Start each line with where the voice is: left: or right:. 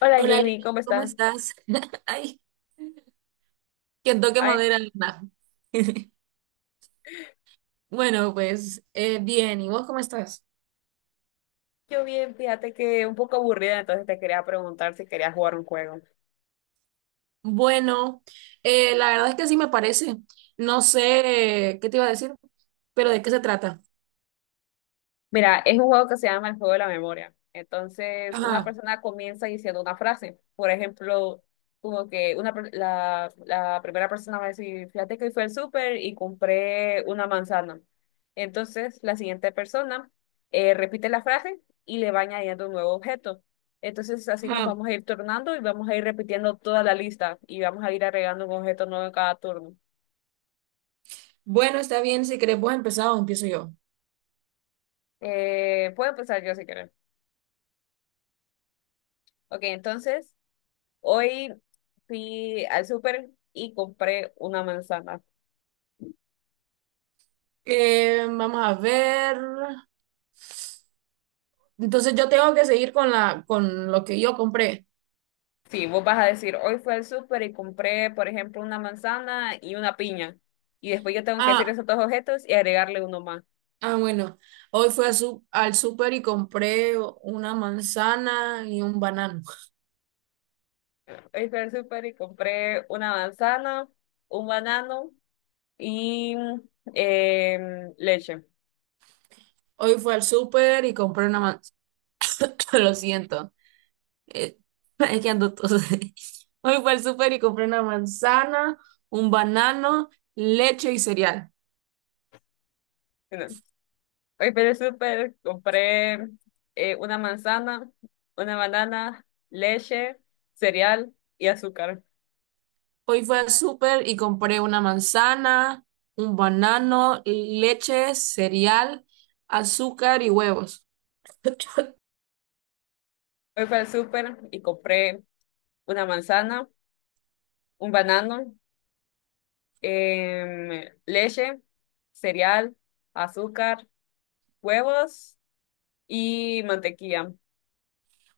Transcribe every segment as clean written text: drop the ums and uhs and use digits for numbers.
left: Hola
right: Hola, Lina,
left: Jamie, ¿cómo
right: ¿cómo
left: estás?
right: estás? Ay, que toque
left: Ay,
right: madera, Lina. Bueno, pues bien, ¿y vos cómo estás?
left: yo bien, fíjate que un poco aburrida, entonces te quería preguntar si querías jugar un juego.
right: Bueno, la verdad es que sí me parece. No sé qué te iba a decir, pero ¿de qué se trata?
left: Mira, es un juego que se llama el juego de la memoria. Entonces, una
right: Ajá,
left: persona comienza diciendo una frase. Por ejemplo, como que una, la primera persona va a decir, fíjate que hoy fui al súper y compré una manzana. Entonces, la siguiente persona repite la frase y le va añadiendo un nuevo objeto. Entonces, así nos
right: ajá.
left: vamos a ir tornando y vamos a ir repitiendo toda la lista y vamos a ir agregando un objeto nuevo en cada turno.
right: Bueno, está bien, si querés vos empezar o empiezo yo.
left: Puedo empezar yo si quieres. Ok, entonces hoy fui al súper y compré una manzana.
right: Vamos a ver. Entonces yo tengo que seguir con lo que yo compré.
left: Sí, vos vas a decir, hoy fui al súper y compré, por ejemplo, una manzana y una piña. Y después yo tengo que decir
right: Ah,
left: esos dos objetos y agregarle uno más.
right: ah, bueno, hoy fui a su- al súper y compré una manzana y un banano.
left: Hoy fui al súper y compré una manzana, un banano y leche.
right: Hoy fui al súper y compré una manzana. Lo siento, eh, es que ando tos. Hoy fui al súper y compré una manzana, un banano, leche y cereal.
left: No. Hoy fui al súper, compré una manzana, una banana, leche, cereal y azúcar.
right: Hoy fui al súper y compré una manzana, un banano, leche, cereal, azúcar y huevos.
left: Hoy fui al súper y compré una manzana, un banano, leche, cereal, azúcar, huevos y mantequilla.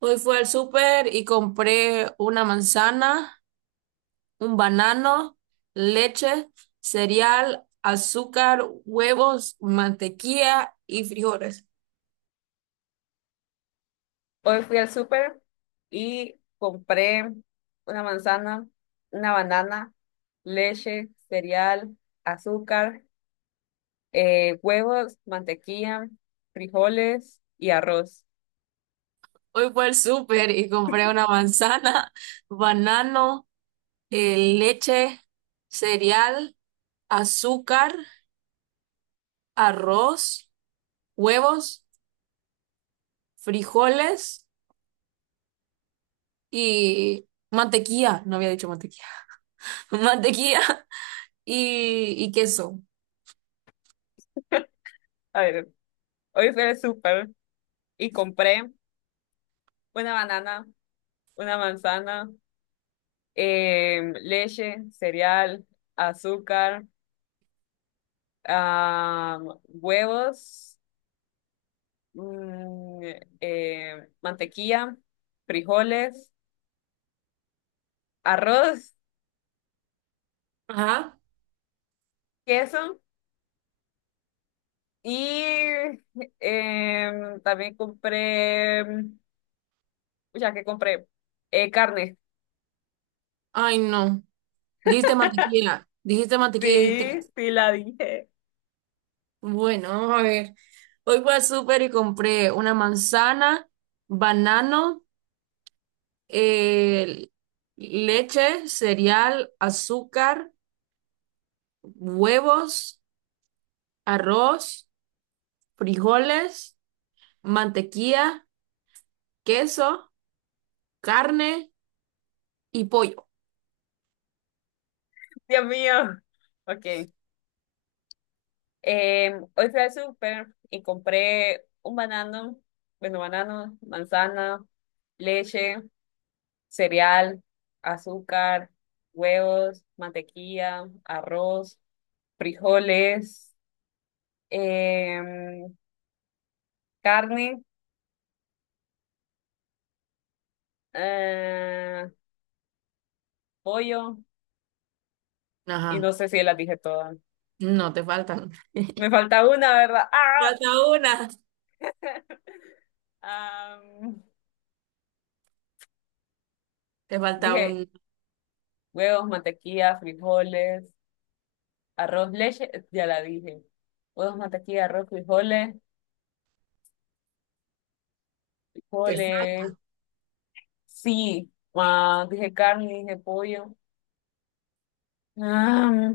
right: Hoy fui al súper y compré una manzana, un banano, leche, cereal, azúcar, huevos, mantequilla y frijoles.
left: Hoy fui al súper y compré una manzana, una banana, leche, cereal, azúcar, huevos, mantequilla, frijoles y arroz.
right: Hoy fue al súper y compré una manzana, banano, leche, cereal, azúcar, arroz, huevos, frijoles y mantequilla. No había dicho mantequilla. Mantequilla y queso.
left: A ver, hoy fui al súper y compré una banana, una manzana, leche, cereal, azúcar, huevos, mm, mantequilla, frijoles, arroz,
right: Ajá.
left: queso y también compré, ya que compré, carne.
right: Ay, no. Dijiste mantequilla. Dijiste mantequilla y
left: Sí,
right: dijiste.
left: sí la dije.
right: Bueno, a ver. Hoy fui al súper y compré una manzana, banano, eh, leche, cereal, azúcar, huevos, arroz, frijoles, mantequilla, queso, carne y pollo.
left: Dios mío. Ok. Hoy fui al súper y compré un banano, bueno, banano, manzana, leche, cereal, azúcar, huevos, mantequilla, arroz, frijoles, em, carne, eh, pollo, y no
right: Ajá.
left: sé si las dije todas.
right: No, te faltan.
left: Me falta una, ¿verdad? ¡Ah!
right: Falta una.
left: Am,
right: Te falta
left: Dije
right: un.
left: huevos, mantequilla, frijoles. Arroz, leche, ya la dije. Huevos, mantequilla, arroz, frijoles,
right: Te
left: frijoles.
right: falta.
left: Sí. Ah, dije carne, dije pollo. Ah,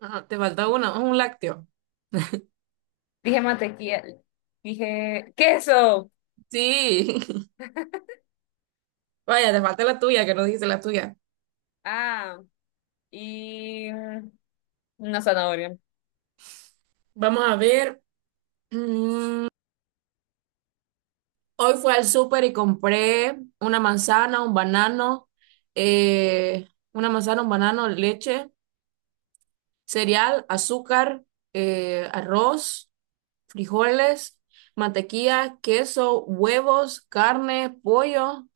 right: Ajá, te falta una, un lácteo.
left: dije mantequilla, dije queso.
right: Sí. Vaya, te falta la tuya, que no dijiste la tuya.
left: Ah, y una zanahoria.
right: Vamos a ver. Mm, hoy fui al súper y compré una manzana, un banano, eh, leche, cereal, azúcar, arroz, frijoles, mantequilla, queso, huevos, carne, pollo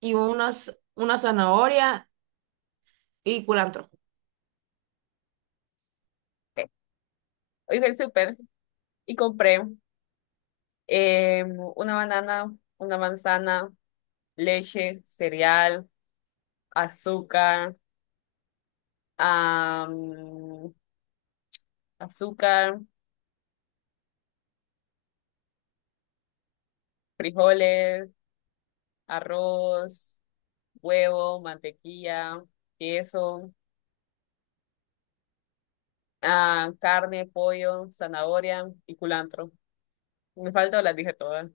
right: y una zanahoria y culantro.
left: Ok. Hoy fui al súper y compré eh, una banana, una manzana, leche, cereal, azúcar, ah, azúcar, frijoles, arroz, huevo, mantequilla, queso, ah, carne, pollo, zanahoria y culantro. Me falta o las dije todas.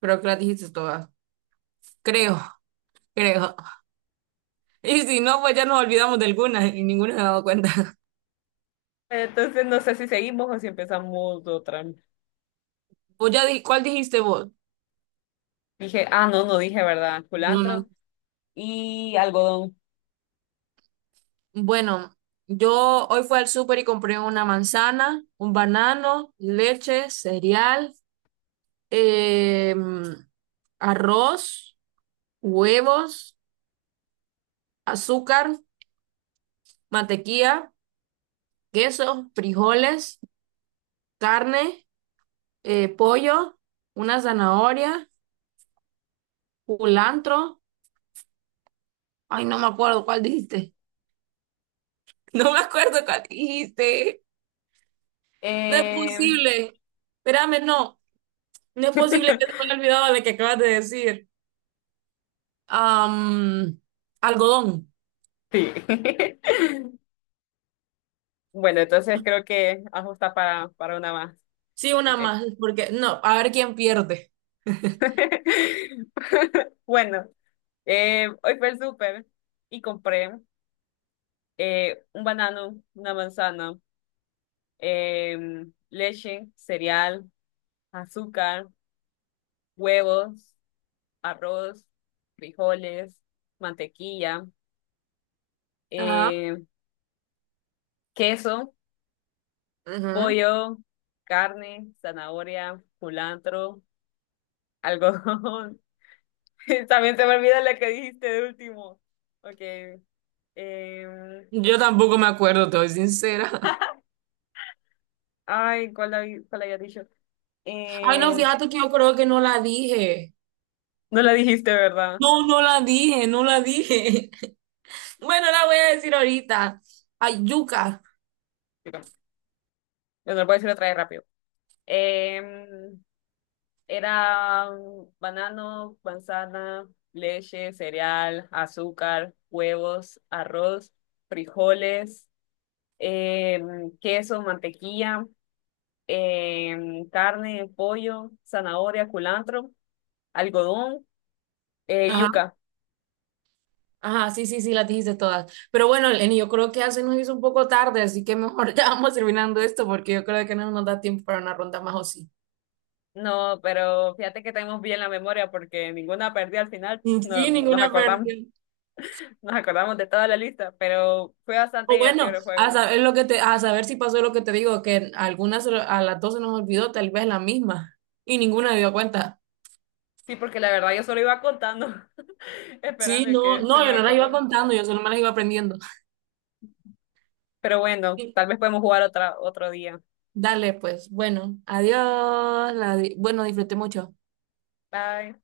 right: Creo que las dijiste todas. Creo, creo. Y si no, pues ya nos olvidamos de alguna y ninguna se ha dado cuenta.
left: Entonces no sé si seguimos o si empezamos otra.
right: ¿Cuál dijiste vos?
left: Dije, ah, no, no dije, ¿verdad?
right: No, no.
left: Culantro y algodón.
right: Bueno, yo hoy fui al súper y compré una manzana, un banano, leche, cereal, em, arroz, huevos, azúcar, mantequilla, queso, frijoles, carne, pollo, una zanahoria, culantro. Ay, no me acuerdo cuál dijiste. No me acuerdo cuál dijiste. No es
left: Eh,
right: posible. Espérame, no. No es posible que te haya olvidado de que acabas de decir. Am, algodón.
left: sí. Bueno, entonces creo que ajusta para una más.
right: Sí, una
left: Okay.
right: más, porque no, a ver quién pierde.
left: Bueno, hoy fue el súper y compré. Un banano, una manzana, leche, cereal, azúcar, huevos, arroz, frijoles, mantequilla,
right: Ajá.
left: eh, queso,
right: Ujú.
left: pollo, carne, zanahoria, culantro, algodón. También se me olvida la que dijiste de último. Ok. em,
right: Yo tampoco me acuerdo, te soy sincera.
left: ay, ¿cuál, cuál había dicho?
right: Ay, no,
left: Eh,
right: fíjate que yo creo que no la dije.
left: no la dijiste, ¿verdad?
right: No, no la dije, no la dije. Bueno, la voy a decir ahorita. Ay, yuca.
left: Bueno, lo voy a decir otra vez rápido. Em, Era banano, manzana, leche, cereal, azúcar, huevos, arroz, frijoles, queso, mantequilla, carne, pollo, zanahoria, culantro, algodón,
right: Ajá,
left: yuca.
right: ajá, sí, sí, sí, las dijiste todas. Pero bueno, Lenny, yo creo que ya se nos hizo un poco tarde, así que mejor ya vamos terminando esto porque yo creo que no nos da tiempo para una ronda más o sí.
left: No, pero fíjate que tenemos bien la memoria porque ninguna perdí al final. No,
right: Sí, ninguna pérdida.
left: nos acordamos de toda la lista, pero fue bastante
right: O
left: divertido
right: bueno,
left: el
right: a
left: juego.
right: saber lo que te, a saber si pasó lo que te digo, que algunas a las 12 nos olvidó, tal vez la misma, y ninguna dio cuenta.
left: Sí, porque la verdad yo solo iba contando.
right: Sí,
left: Esperando
right: no,
left: que se
right: no, yo
left: me
right: no las iba
left: acorde.
right: contando, yo solo me las iba aprendiendo.
left: Pero bueno, tal vez podemos jugar otra, otro día.
right: Dale, pues, bueno, bueno, disfruté mucho.
left: Bye.